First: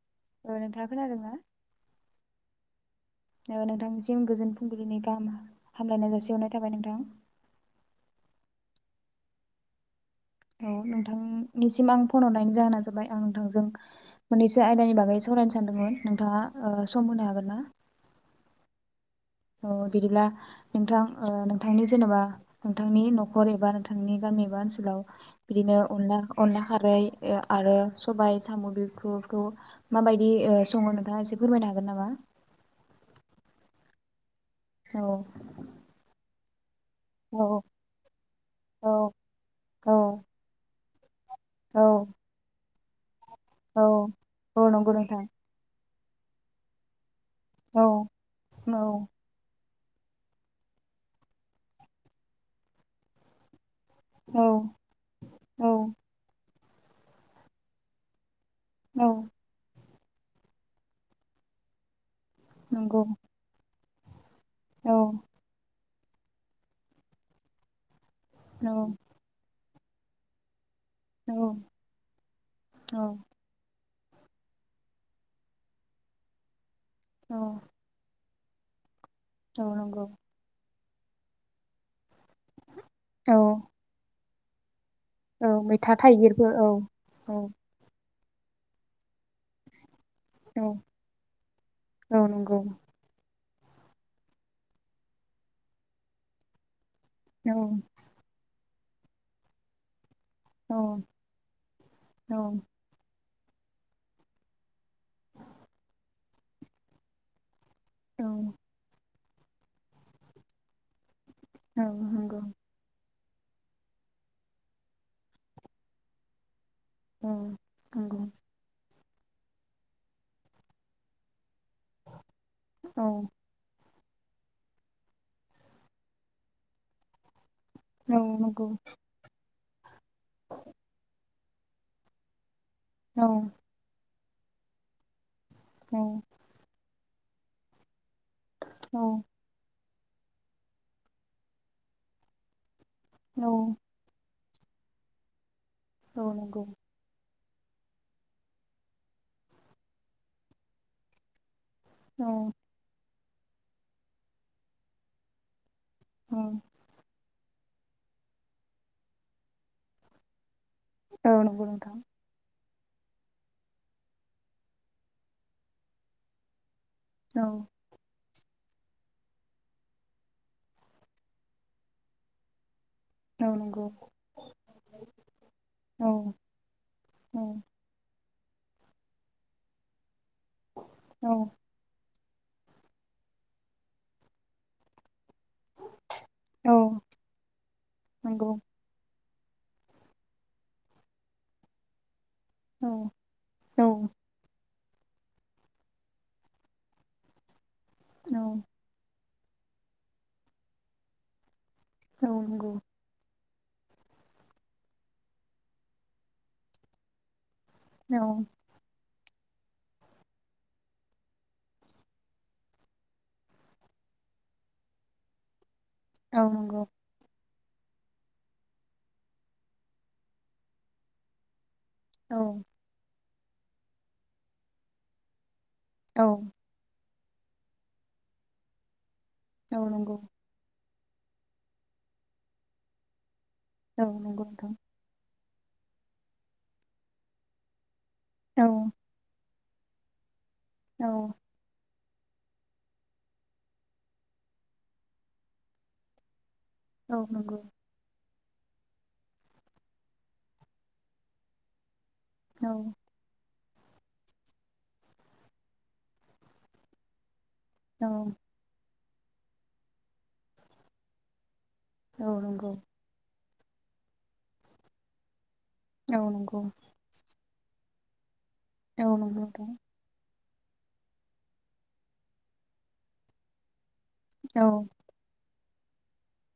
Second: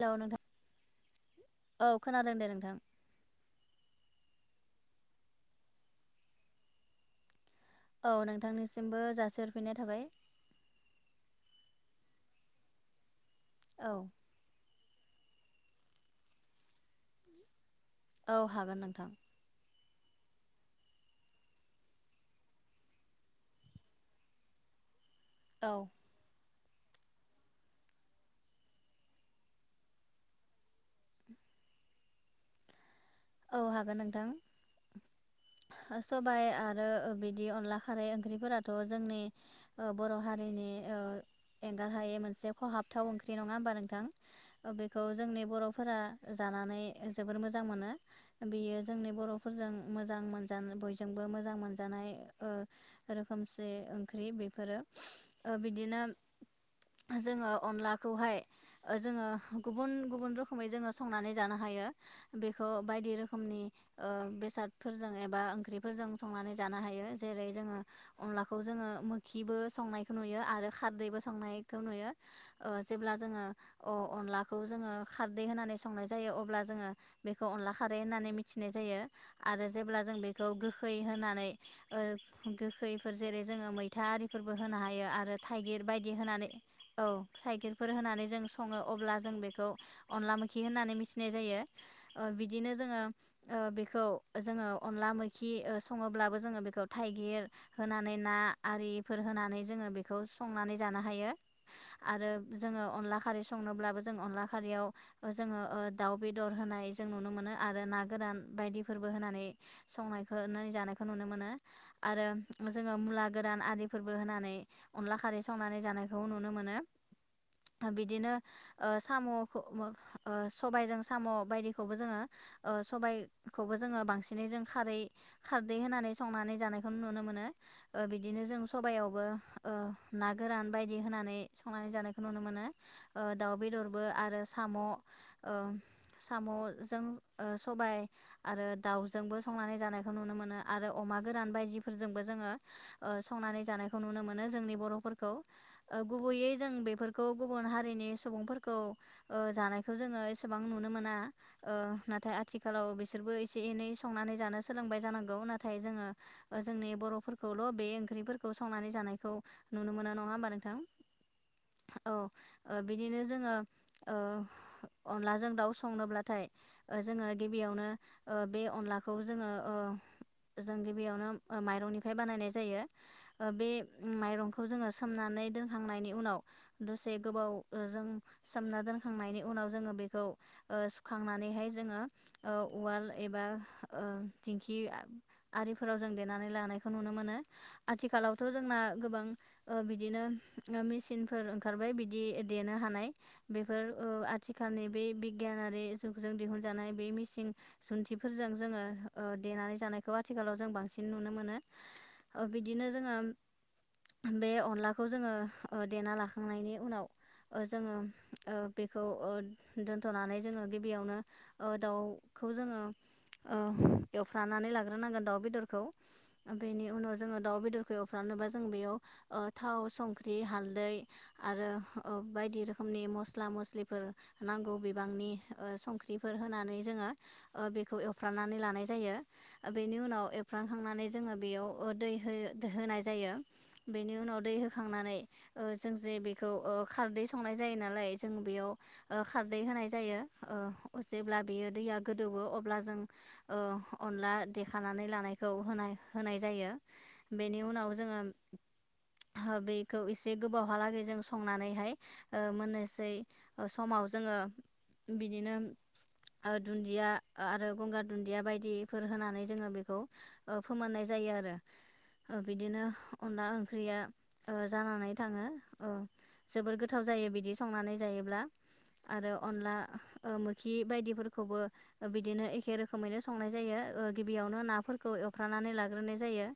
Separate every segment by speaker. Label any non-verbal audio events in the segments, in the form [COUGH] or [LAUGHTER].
Speaker 1: Hello नोंथां
Speaker 2: ओ नोंथाङा खोनादों ना
Speaker 1: औ खोनादों दे नोंथां
Speaker 2: ओ नोंथांनिसिम गोजोन फ फुंबिलिनि गाहाम हामलायनाय जासि हरनाय थाबाय नोंथां
Speaker 1: औ नोंथांनिसिमबो जासिहरफिननाय थाबाय
Speaker 2: औ नोंथांनिसिम आं फन हरनायनि जाहोना जाबाय आं‌ नोंथां जों
Speaker 1: औ
Speaker 2: माने [UNINTELLIGIBLE] [UNINTELLIGIBLE] बागै सावरायनो सानदोंमोन नोंथाङा ओ सम होनो हागोन ना?
Speaker 1: औ हागोन नोंथां
Speaker 2: औ बिदिब्ला नोंथां ओ नोंथांनि जेनेबा नोंथांनि न'खर एबा नोंथांनि गामि बा ओनसोलाव
Speaker 1: औ
Speaker 2: बिदिनो अनला अनला खारै ओ आरो सबाइ साम' बेखौ [INAUDIBLE] खौ माबायदि सङो नोंथाङा एसे फोरमायनो हागोन नामा?
Speaker 1: औ हागोन नोंथां।
Speaker 2: औ।
Speaker 1: बाइ आ रो ओ बिदि
Speaker 2: औ
Speaker 1: अनला खारै ओंख्रिफोराथ'
Speaker 2: औ
Speaker 1: जोंनि ओ
Speaker 2: औ
Speaker 1: बर' हारिनि।
Speaker 2: औ
Speaker 1: एंगारहायै मोनसे खहाब थाव नङा होमबा
Speaker 2: औ
Speaker 1: नोंथां
Speaker 2: औ नंगौ
Speaker 1: बेखौ
Speaker 2: नोंथां
Speaker 1: जोंनि बर' फोरा जानानै जोबोर मोजां
Speaker 2: औ
Speaker 1: मोनो बेयो
Speaker 2: औ
Speaker 1: जोंनि बर'फोर जों मोजां मोनजा बयजोंबो मोजां मोनजानाय रोखोमसे ओंख्रि
Speaker 2: औ
Speaker 1: बेफोरो
Speaker 2: औ
Speaker 1: बिदिनो जोङो अनलाखौहाय जोङो गुबुन गुबुन रोखोमै जोङो संनानै जानो हायो खौ बायदि रोखोमनि ओ
Speaker 2: औ
Speaker 1: बेसादफोरजों एबा ओंख्रि फोरजों संनानै जानो हायो जेरै जोङो अनलाखौ जोङो मोखिबो संनायखौ नुयो आरो खारदैबो संनायखौ नुयो जेब्ला जोङो अ अनलाखौ जोङो खारदै होनानै संनाय जायो अब्ला जोङो बेखौ अनला खारै होन्नानै मिथि मिथिनाय जायो आरो जेब्ला
Speaker 2: नंगौ
Speaker 1: जों बेखौ गो गोखै होनानै गोखै गोखैफोर
Speaker 2: औ
Speaker 1: जेरै जोङो मैथा आरि फोरबो होनो हायो आरो
Speaker 2: औ
Speaker 1: थाइगिर
Speaker 2: मैथा
Speaker 1: बायदि
Speaker 2: थाइगिरबो,
Speaker 1: होनानै औ
Speaker 2: औ
Speaker 1: थाइगिरफोर होनानै जों सङो अब्ला जों बेखौ अनला
Speaker 2: औ
Speaker 1: मोखि होननानै मिथिनाय जायो
Speaker 2: औ नंगौ
Speaker 1: बिदिनो जोङो ओ बेखौ जोङो अनला मैखि ओ सङोब्लाबो जोङो बेखौ थाइगिर
Speaker 2: औ मैथा थाइगिरबो
Speaker 1: होनानै ना आरिफोर होनानै जोङो बे बेखौ
Speaker 2: औ
Speaker 1: संनानै
Speaker 2: औ नंगौ औ
Speaker 1: जानो हायो आरो
Speaker 2: नंगौ
Speaker 1: जोङो अनला खारै संनोब्लाबो जों अनला खारियाव जोङो ओ दाउ बेदर होनाय जों नुनो मोनो आरो ना
Speaker 2: औ
Speaker 1: गोरान बायदिफोरबो होनानै संनायखौ जानायखौ नुनो मोनो। आरो
Speaker 2: नंगौ
Speaker 1: जोङो मुला गोरान आदिफोरबो होनानै अनला खारै संनानै जानायखौ नुनो मोनो।
Speaker 2: औ
Speaker 1: ओ बिदिनो ओ साम' ओ सबायजों साम' बायदि खौबो जोङो ओ सबायखौबो जोङो बांसिनै जों खारै खारदै होनानै संनानै जानायखौ नुनो मोनो। ओ
Speaker 2: औ
Speaker 1: बिदिनो जों
Speaker 2: नंगौ
Speaker 1: सबाइयावबो ओ ना गोरान बायदि होनानै संनानै जानायखौ नुनो मोनो। ओ दाउ बेदरबो आ रो साम' ओ साम' जों ओ सबाय आरो दाउजोंबो संनानै जानाय खौ नुनो मोनो आरो अमा गोरान बायदिफोरजोंबो जोङो ओ संनानै जानायखौ नुनो मो नो जोंनि बर'फोरखौ ओ गुबैयै जों बेफोरखौ गुबुन हारिनि सुबुंफोरखौ ओ जानायखौ जोङो एसेबां नुनो मोना ओ
Speaker 2: औ
Speaker 1: नाथाय आथिखालाव बिस सोरबो एसे एनै संनानै जानो सोलोंबाय जानांगौ ना थाय जोङो
Speaker 2: औ
Speaker 1: ओ जोंनि बर'फोर खौल' बे ओंख्रिफोरखौ संनानै जानायखौ नुनो मोऩ नङा होमबा नों
Speaker 2: औ नंगौ नोंथां
Speaker 1: ओ बिदिनो जोङो ओ अनलाजों दाउ संनोब्ला थाय ओ जोङो
Speaker 2: औ
Speaker 1: गिबियावनो ओ बे अनलाखौ जोङो ओ जों गिबियावनो माइरंनिफ्राय बानायनाय जायो।
Speaker 2: औ
Speaker 1: ओ बे
Speaker 2: नंगौ
Speaker 1: माइरंखौ जोङो सोमनानै
Speaker 2: औ
Speaker 1: दोनखांनायनि उनाव दसे गोबाव
Speaker 2: औ
Speaker 1: जों। सोमना दोनखांनायनि उनाव जोङो बेखौ।
Speaker 2: औ
Speaker 1: खांनानैहाय जोङो। ओ उवाल एबा ओ दिंखि। आरिफोराव जों देनानै लानायखौ
Speaker 2: औ
Speaker 1: नुनो मोनो आथिखालावथ'
Speaker 2: नंगौ
Speaker 1: जोंना गोबां। ओ बिदिनो मेसिनफोर ओंखारबाय बिदि। देनो
Speaker 2: औ
Speaker 1: हानाय
Speaker 2: औ
Speaker 1: बेफोर ओ आथिखाल। सानै बे बिगियानयारि। जों दिहुनजानाय बे मिसिन। जुन्थिफोरजों जोङो। ओ देनानै जानायखौ आथिखालाव जों बांसिन नुनो मोनो।
Speaker 2: औ
Speaker 1: ओ
Speaker 2: नंगौ
Speaker 1: बिदिनो जोङो। बे अनलाखौ जोङो ओ देना लाखांनायनि उनाव जोङो
Speaker 2: औ
Speaker 1: ओ बेख औ ओ दोनथ'नानै जोङो गिबियावनो ओ दाउखौ जोङो ओ एवफ्रानानै लाग्रोनांगोन दाउ बेदरखौ
Speaker 2: औ नंगौ
Speaker 1: बेनि उनाव जोङो दाउ बेदरखौ एवफ्रानोबा जों बेयाव ओ थाव संख्रि हालदै आरो। ओ
Speaker 2: औ
Speaker 1: बायदि रोखोमनि मस। मस्ला मस्लिफोर नांगौ बिबांनि ओ
Speaker 2: औ
Speaker 1: संख्रिफोर होनानै जोङो। ओ बेखौ एवफ्रानानै लानाय जायो।
Speaker 2: औ
Speaker 1: बेनि
Speaker 2: नंगौ
Speaker 1: उनाव एरफ्रांखांनानै। जोङो बेयाव दै होयो होनाय जायो।
Speaker 2: औ
Speaker 1: बेनि उनाव
Speaker 2: नंगौ
Speaker 1: दै
Speaker 2: नोंथां
Speaker 1: होखांनानै। ओ जों जे बेखौ ओ खारदै संनाय जायो नालाय। जों
Speaker 2: औ
Speaker 1: बेयाव ओ खार। दै होनाय जायो। ओ
Speaker 2: औ
Speaker 1: जेब्ला बेयो दैया। गोदौवो अब्ला जों ओ अनला देखानानै लानायखौ होनाय-होनाय जायो।
Speaker 2: औ नंगौ
Speaker 1: बेनि उनाव जोङो। बेखौ एसे गोबावहालागै जों संनानैहाय। ओ
Speaker 2: औ
Speaker 1: मोननोसै। समाव जोङो बिदिनो ओ दुन्दिया आरो गंगार
Speaker 2: औ
Speaker 1: दुन्दिया बायदि फोर होनानै जोङो बेखौ ओ फोमोननाय जायो आरो।
Speaker 2: औ
Speaker 1: ओ
Speaker 2: नंगौ
Speaker 1: बिदिनो अनला ओं ख्रिया ओ जानानै थाङो अ
Speaker 2: औ नंगौ
Speaker 1: जोबोर गोथाव जायो बिदि संनानै जायोब्ला।
Speaker 2: औ नोंगौ
Speaker 1: आरो
Speaker 2: नोंथां
Speaker 1: अनला ओ मोखि बायदिफोरखौबो बिदिनो एखे रोखोमैनो संनाय जायो ओ गिबियावनो
Speaker 2: औ
Speaker 1: नाफोरखौ एवफ्रानानै लाग्रोनाय जायो।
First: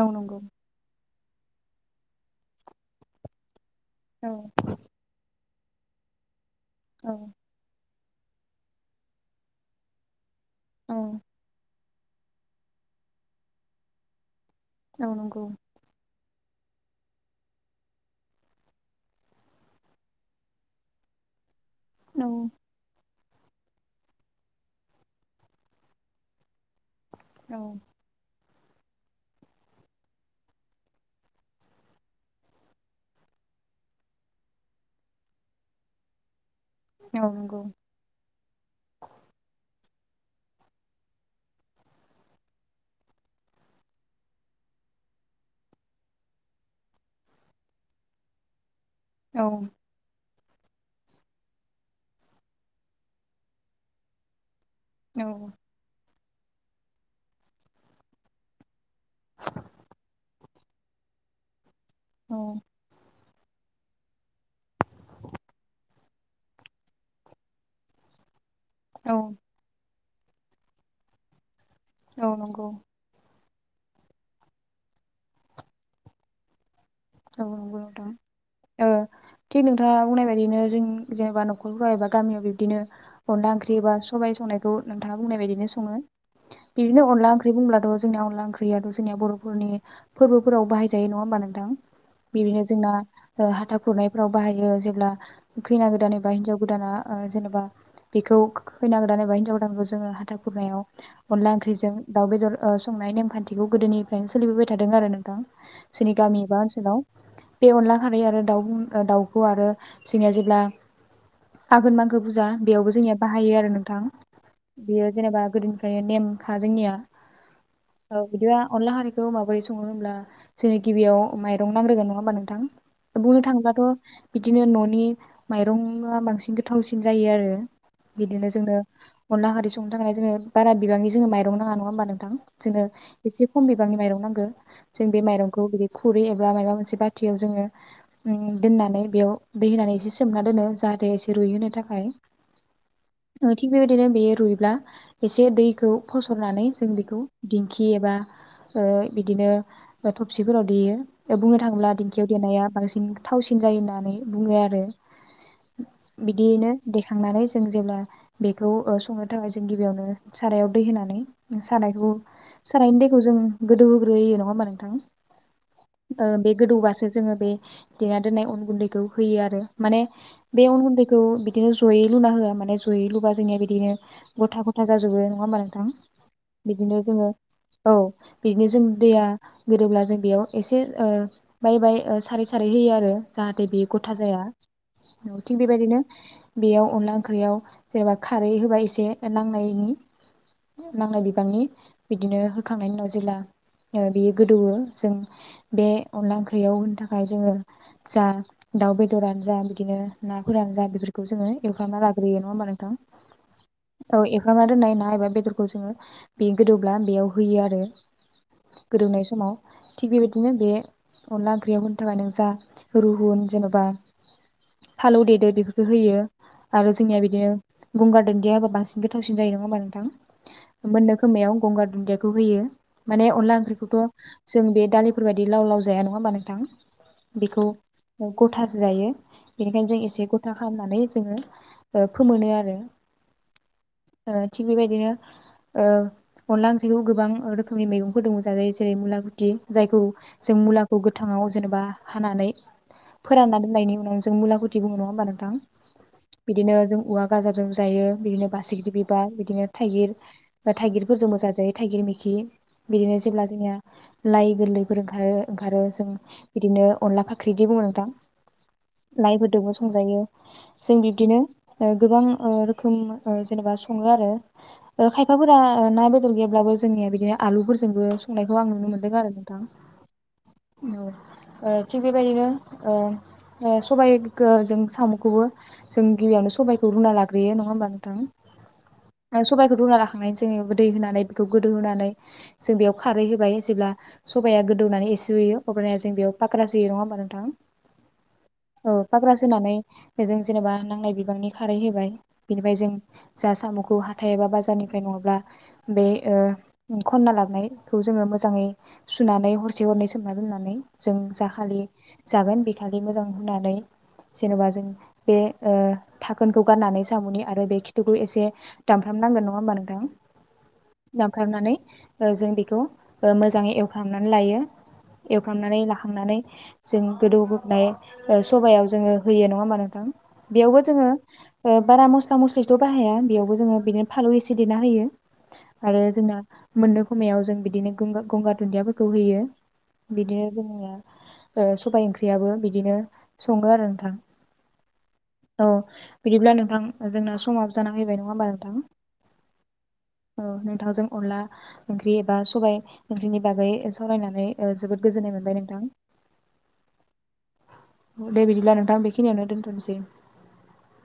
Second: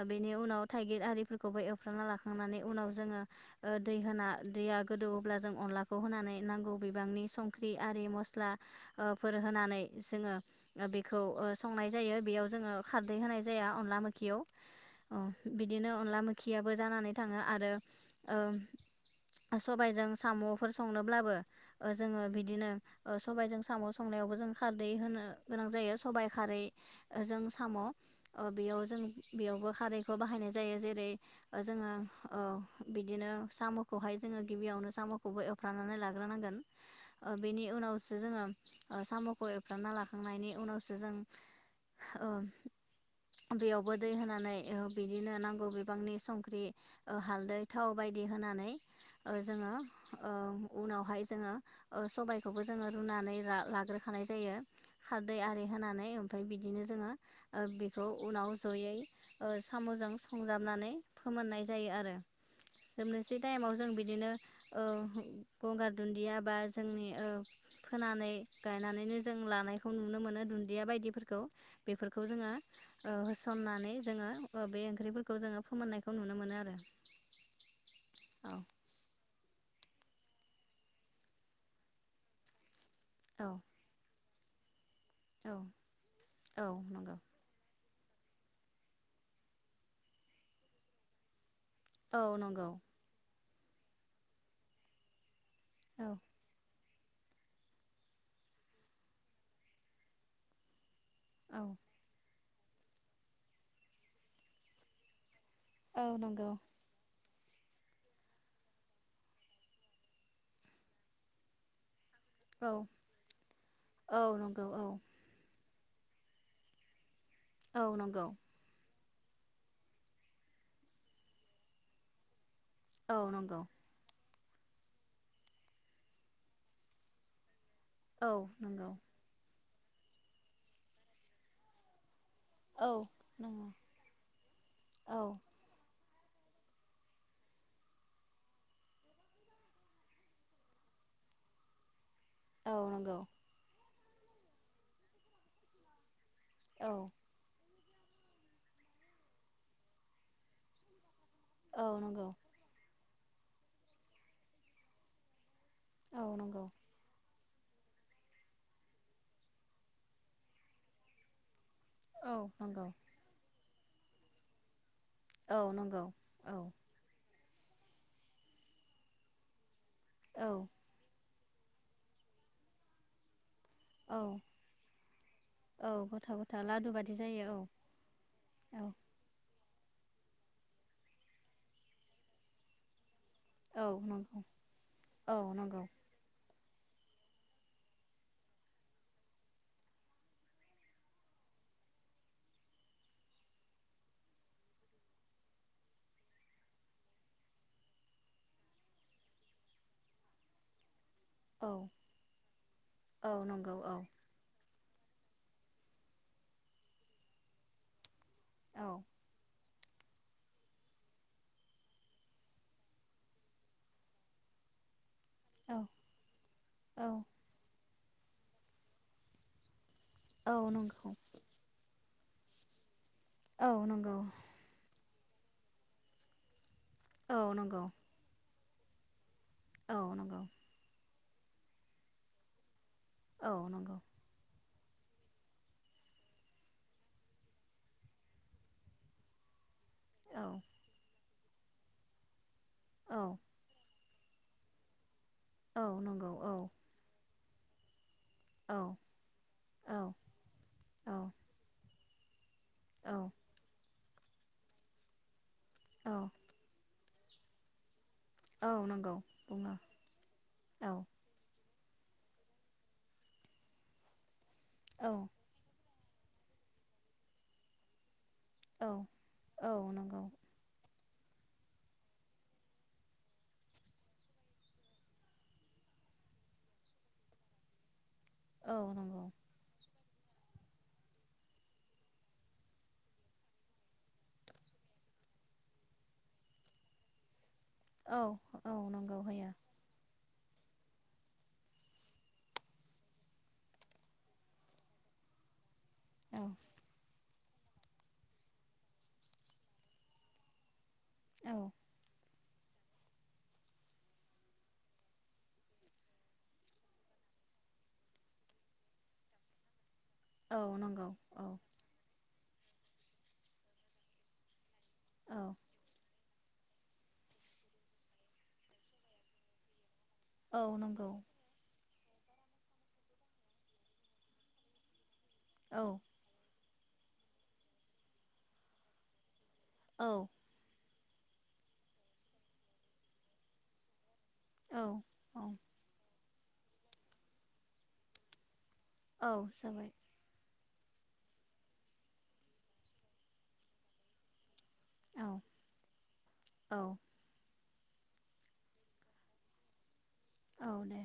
Speaker 2: औ
Speaker 1: बेनि
Speaker 2: नंगौ
Speaker 1: उनाव थाइगिर आरि फोरखौबो एवफ्रामना लाखांनानै उनाव जोङो ओ दै होना
Speaker 2: औ
Speaker 1: दैया गोदौब्ला जों अनलाखौ होनानै नांगौ
Speaker 2: औ
Speaker 1: बिबांनि सं आरि मस्ला ओ फोर होनानै जोङो
Speaker 2: औ
Speaker 1: बेखौ ओ संनाय जायो बेयाव जोङो खारदै होनाय जाया अनला मोखियाव
Speaker 2: औ
Speaker 1: अ
Speaker 2: नंगौ
Speaker 1: बिदिनो अनला मै खियाबो जानानै थाङो आरो ओ सबायजों साम'फोर संनोब्लाबो ओजोङो
Speaker 2: औ
Speaker 1: बि ओ सबबायजों साम' संनायावबो जों खारदै होनो गोनां जायो सबाइ खारै जों
Speaker 2: औ
Speaker 1: साम' ओ बेयाव जों बेयावबो खारैखौ बाहायनाय जायो जेरै जोङो ओ बिदिनो साम'खौहाय जोङो गिबियावनो साम'खौबो एवफ्रानानै लाग्रोनांगोन।
Speaker 2: औ
Speaker 1: ओ
Speaker 2: नंगौ
Speaker 1: बेनि उनावसो जोङो साम'खौ एबफ्रामना ला खांनायनि उनावसो जों ओ बेयावबो दै होनानै ओ बिदिनो नांगौ बिबांनि संख्रि ओ हालदै थाव बायदि होनानै ओ
Speaker 2: औ
Speaker 1: जोङो ओ उनावहाय जोङो ओ सबायखौबो जोङो रुनानै रा लाग्रोखानाय जायो।
Speaker 2: औ
Speaker 1: खारदै आरि होनानै ओम ओमफ्राय बिदिनो जोङो ओ बेखौ उनाव जयै ओ साम'जों संजाबनानै फोमोननाय जायो आरो
Speaker 2: औ
Speaker 1: जोबनोसै टाइमाव जों बिदिनो ओ गंगार दुन्दिया बा [UNINTELLIGIBLE] फोनानै
Speaker 2: औ
Speaker 1: गायनानैनो जों लानाय नुनो मोनो दुन्दिया बायदिफोरखौ बेफोरखौ
Speaker 2: नंगौ औ
Speaker 1: जोङो
Speaker 2: नंगौ
Speaker 1: ओ सननानै जोङो ओ बे ओंख्रिफोरखौ जोङो फोमोननायखौ नुनो मोनो आरो
Speaker 2: औ नंगौ नोंथां
Speaker 1: औ
Speaker 2: ओ दा बुंनाय बायदिनो जों जेनेबा न'खरफ्राव एबा गामियाव बिब्दिनो अनदला
Speaker 1: औ
Speaker 2: ओंख्रि बा स सबाय संनायखौ नोंथाङा बुंनाय
Speaker 1: औ
Speaker 2: बायदिनो सङो
Speaker 1: औ
Speaker 2: बिदिनो
Speaker 1: नंगौ
Speaker 2: अनला ओंख्रि बुंब्लाथ' जोंनिया अनला ओंख्रियाथ' जोंनिया बर'फोरनि फोरबोफोराव बाहायजायो नङा होमबा नोंथां?
Speaker 1: औ
Speaker 2: बिदिनो
Speaker 1: नंगौ
Speaker 2: जोंना ओ हाथा खुरनायफोराव बाहायो जेब्ला खैना
Speaker 1: औ
Speaker 2: गोदान एबा हिन्जाव गोदाना ओ जेनेबा बेखौ खैना गोदान एबा हिन्जाव गोदानखौ जोङो हाथा खुरनायाव अनला
Speaker 1: औ
Speaker 2: ओंख्रिजों दाउ बेदर ओ संनाय नेमखान्थिखौ गोदोनिफ्रायनो सोलिबोबाय थादों आरो नोंथां
Speaker 1: औ
Speaker 2: जोंनि
Speaker 1: नंगौ
Speaker 2: गामियाव ओन बे अनला खारै आरो दाउ दाउखौ आरो जोंनिया जेब्ला आघोन मा गो बुरजा
Speaker 1: औ
Speaker 2: बेयावबो जोंनिया बाहायो आरो नोंथां
Speaker 1: औ नंगौ औ
Speaker 2: बेयो जेनेबा गोदोनि ओमफ्राय नेमखा जोंनिया [INAUDIBLE] औ बिदि अलाहारि बेखौ माबोरै सङो होनोमब्ला जोंङो गिबियाव माइरं नांग्रोन नङा होमा नोंथां?
Speaker 1: औ
Speaker 2: बुंनो
Speaker 1: नंगौ
Speaker 2: थाङोबाथ' बिदिनो न'नि माइरंआ बांसिन गोथावसिन जायो आरो
Speaker 1: औ
Speaker 2: बिदिनो जोंनो
Speaker 1: नंगौ
Speaker 2: अनला हारि संनो थाखाय जोङ बा बिबांनि जो माइर नङा नंङा होमबा नोंथां? जोंनो
Speaker 1: औ
Speaker 2: एसे खम
Speaker 1: नंगौ
Speaker 2: बिबांनि माइरं नांगो जों
Speaker 1: औ
Speaker 2: बे माइरंखौ बि खुरै एबा माबाबा मोनसे बाथियाव जोङो दोननानै बेयाव दै होनानै एसे सोमना दोनो जाहाथे एसे रुइहोनो थाखाय
Speaker 1: औ नंगौ
Speaker 2: [INAUDIBLE] नथिं बे बिदिनो बेयो रुइब्ला एसे दैखौ फसरननानै जों
Speaker 1: औ
Speaker 2: बेखौ दिन्थ थिं एबा ओ बिदिनो थौसिफोराव देयो बेयाव बुंनो
Speaker 1: औ
Speaker 2: थाङोब्ला दिंखियाव
Speaker 1: नंगौ
Speaker 2: देनाया बांसिन थावसिन जायो होननानै बुङो आरो
Speaker 1: औ नंगौ
Speaker 2: बिदियैनो देखांनानै जों जेब्ला बेखौ संनो थाखाय जों गिबियावनो सारायाव दै होनानै सारायखौ
Speaker 1: औ नंगौ
Speaker 2: सारायनि दैखौ जों गोदौ होग्रोयो नङा होमबा नोंथां।
Speaker 1: औ नंगौ
Speaker 2: बे
Speaker 1: औ
Speaker 2: गोदौबासो जोङो बे देना दोननाय अन गुन्दैखौ होयो आरो माने बे
Speaker 1: औ
Speaker 2: अन गुन्दैखौ बिदिनो जयै लुना हो माने जयै लुबा जोंना बिदिनो
Speaker 1: औ
Speaker 2: गथा गथा जाजोबो नङा होमबा नोंथां
Speaker 1: औ गथा गथा लादु
Speaker 2: बिदिनो
Speaker 1: बादि
Speaker 2: जोङो
Speaker 1: जायो
Speaker 2: औ बिदिनो जों
Speaker 1: औ
Speaker 2: दैया गोरोब्ला जों बेयाव एसे ओ बाय बाय ओ सारै सारै होयो आरो जाहाथे
Speaker 1: औ औ
Speaker 2: बेयो गथा जाया
Speaker 1: नंगौ
Speaker 2: औ थिग बेबायदिनो बेयाव अनला ओंख्रियाव जेनेबा खारै होबाय एसे नांनायनि नांनाय बिबांनि बिदिनो होखांनायनि उनाव जेब्ला बेयो गोदौवो जों बे अनला ओंख्रियाव होनो थाखाय जोङो जा दाउ बेदरानो जा बिदिनो नाफोरानो जा बेफोरखौ जोङो
Speaker 1: औ
Speaker 2: एवफ्रामनानै लाग्रोयो नङा होनबा नोंथां औ एफ्रामनानै दोननाय ना एबा बेदरखौ जोङो बे गोदौब्ला बेयाव होयो आरो
Speaker 1: औ
Speaker 2: गोदौनाय समाव। थिग बेबायदिनो बे अनला ओंख्रियाव होनो थाखाय नों जा रुहुन जेन'बा फालौ देदो
Speaker 1: औ
Speaker 2: बेफोरखौ होयो आरो
Speaker 1: औ
Speaker 2: जोंनिया बिदिनो गंगार दुनदिया होबा बांसिन गोथावसि जायो नङा होनबा
Speaker 1: औ
Speaker 2: नोंथां।
Speaker 1: नंगौ
Speaker 2: मोननो समायाव गंगार दुन्दिया बेखौ होयो। माने अनला
Speaker 1: औ
Speaker 2: ओंख्रिथ'
Speaker 1: नंगौ
Speaker 2: बे दालिफोर बायदि लाव लाव जाया नङा होमबा नोंथां।
Speaker 1: औ
Speaker 2: बेखौ
Speaker 1: नंगौ
Speaker 2: ग थासो जायो। बेनिखायनो
Speaker 1: औ
Speaker 2: जों एसे
Speaker 1: नंगौ
Speaker 2: गथा खालामनानै जोङो फोमोनो आरो
Speaker 1: औ नंगौ।
Speaker 2: ओ थिग बेबायदिनो अनला ओंख्रिखौ गोबां रोखोमनि मैगंफोर दङ जायो जेरै मुला [INAUDIBLE] जायखौ
Speaker 1: औ
Speaker 2: जों मुलाखौ -। गोथाङाव जेनेबा हानानै
Speaker 1: औ
Speaker 2: फोरानना दोननायनि उनाव जों मुला खुथि बुंङो नङा होनबा
Speaker 1: औ नंगौ औ
Speaker 2: बिदिनो जों गाजरजों जायो बिदिनो
Speaker 1: औ
Speaker 2: बासिग्रि बिबार बिदिनो
Speaker 1: औ
Speaker 2: थाइगिर
Speaker 1: औ
Speaker 2: थाइगिरफोरजों बो मोजां जायो थाइगिर मख खि
Speaker 1: औ
Speaker 2: बिदिनो जेब्ला जोंनिया लाइ गोरलैफोर ओंखारो ओंखारो जों
Speaker 1: औ
Speaker 2: बिदिनो अनला फाख्रिदि बुंङो नोंथां।
Speaker 1: औ नंगौ
Speaker 2: लायबो दोंबो
Speaker 1: बुङो
Speaker 2: संजायो
Speaker 1: औ
Speaker 2: जों बिब्दिनो ओ गोबां ओ रोखोम ओ जेनेबा सङो आरो। ओ
Speaker 1: औ
Speaker 2: खायफा फोरा ओ ना बेदर गैया ब्लाबो जोंनिया आलुफोरजोंबो संनायखौं आं
Speaker 1: औ
Speaker 2: नुनो मोन मोनदोंआरो नोंथां
Speaker 1: औ नंगौ
Speaker 2: औ। ओ थिग बे बायदिनो ओ सबाइखौ जों साम'खौबो जों गिबियावनो सबाइखौ रुना लाग्रोयो नङा होमबा नोंथां?
Speaker 1: औ नंगौ
Speaker 2: आं सबायखौ रूना लाखां थांनाय जोङो दै होनानै बेखौ गोदौहानै जों बेयाव खारै होबाय जेब्ला सबाया गोदौनानै एसे रुयो अब्लानिया जों बेयाव फाखरास होयो नङा होमबा नोंथा?
Speaker 1: औ औ नंगौ होयो।
Speaker 2: बेजों जेनेबा नांनाय बिगांनि खारै होबाय बिनिफ्राय जों जा साम'खौ हाथाय एबा बाजारनिफ्राय नङाब्ला बे ऐ
Speaker 1: औ
Speaker 2: खनना लाबो संनायखौ जोङो मोजाङै सुनानै हरसे हरनै सोमना दोननानै जों
Speaker 1: औ
Speaker 2: जाखालि जागोन बेखालि मोजां हुननानै जेन'बा जों बे ओ थाखोनखौ गाननानै साम'नि आरो बे खिथुखौ एसे दामफ्राम नांगोन नङा होमबा नोंथां?
Speaker 1: औ नंगौ औ
Speaker 2: दाफ्रामनानै ओ जों बेखौ ओ मो मोजाङै एवखांनानै लायो।
Speaker 1: औ
Speaker 2: एवखांनानै लाखांनानै जों गोदौ बोनाय ओ सबायाव जोङो होयो नङा होमबा नोंथां?
Speaker 1: औ
Speaker 2: बेयावबो जोङो
Speaker 1: नंगौ
Speaker 2: ओ बारा मस्ला मस्लिथ' बाहाया बेयावबो जोङो बिदिनो फानलौ एसे देना होयो
Speaker 1: औ
Speaker 2: आरो जोंना मोननो खमायाव जों बिदिनो गोंगो गंगार दुन्दियाफोरखौ होयो।
Speaker 1: औ
Speaker 2: बिदिनो जोंनिया ओ सबाय ओंख्रियाबो बिदिनो सङो आरो नोंथां।
Speaker 1: औ
Speaker 2: औ बिदिब्ला नोंथां जोंना समाव जानानानै फैबाय नङा होमबा नोंथां
Speaker 1: औ जाबाय
Speaker 2: औ नोंथांजों अनला ओंख्रि एबा सबाइ ओंख्रिनि बागै सालरायनानै ओ जोबोद
Speaker 1: औ
Speaker 2: गोजोननाय मोनबाय नोंथां
Speaker 1: औ
Speaker 2: दे बिदिब्ला नोंथां बेखिनियावनो दोनथनिसै
Speaker 1: औ दे।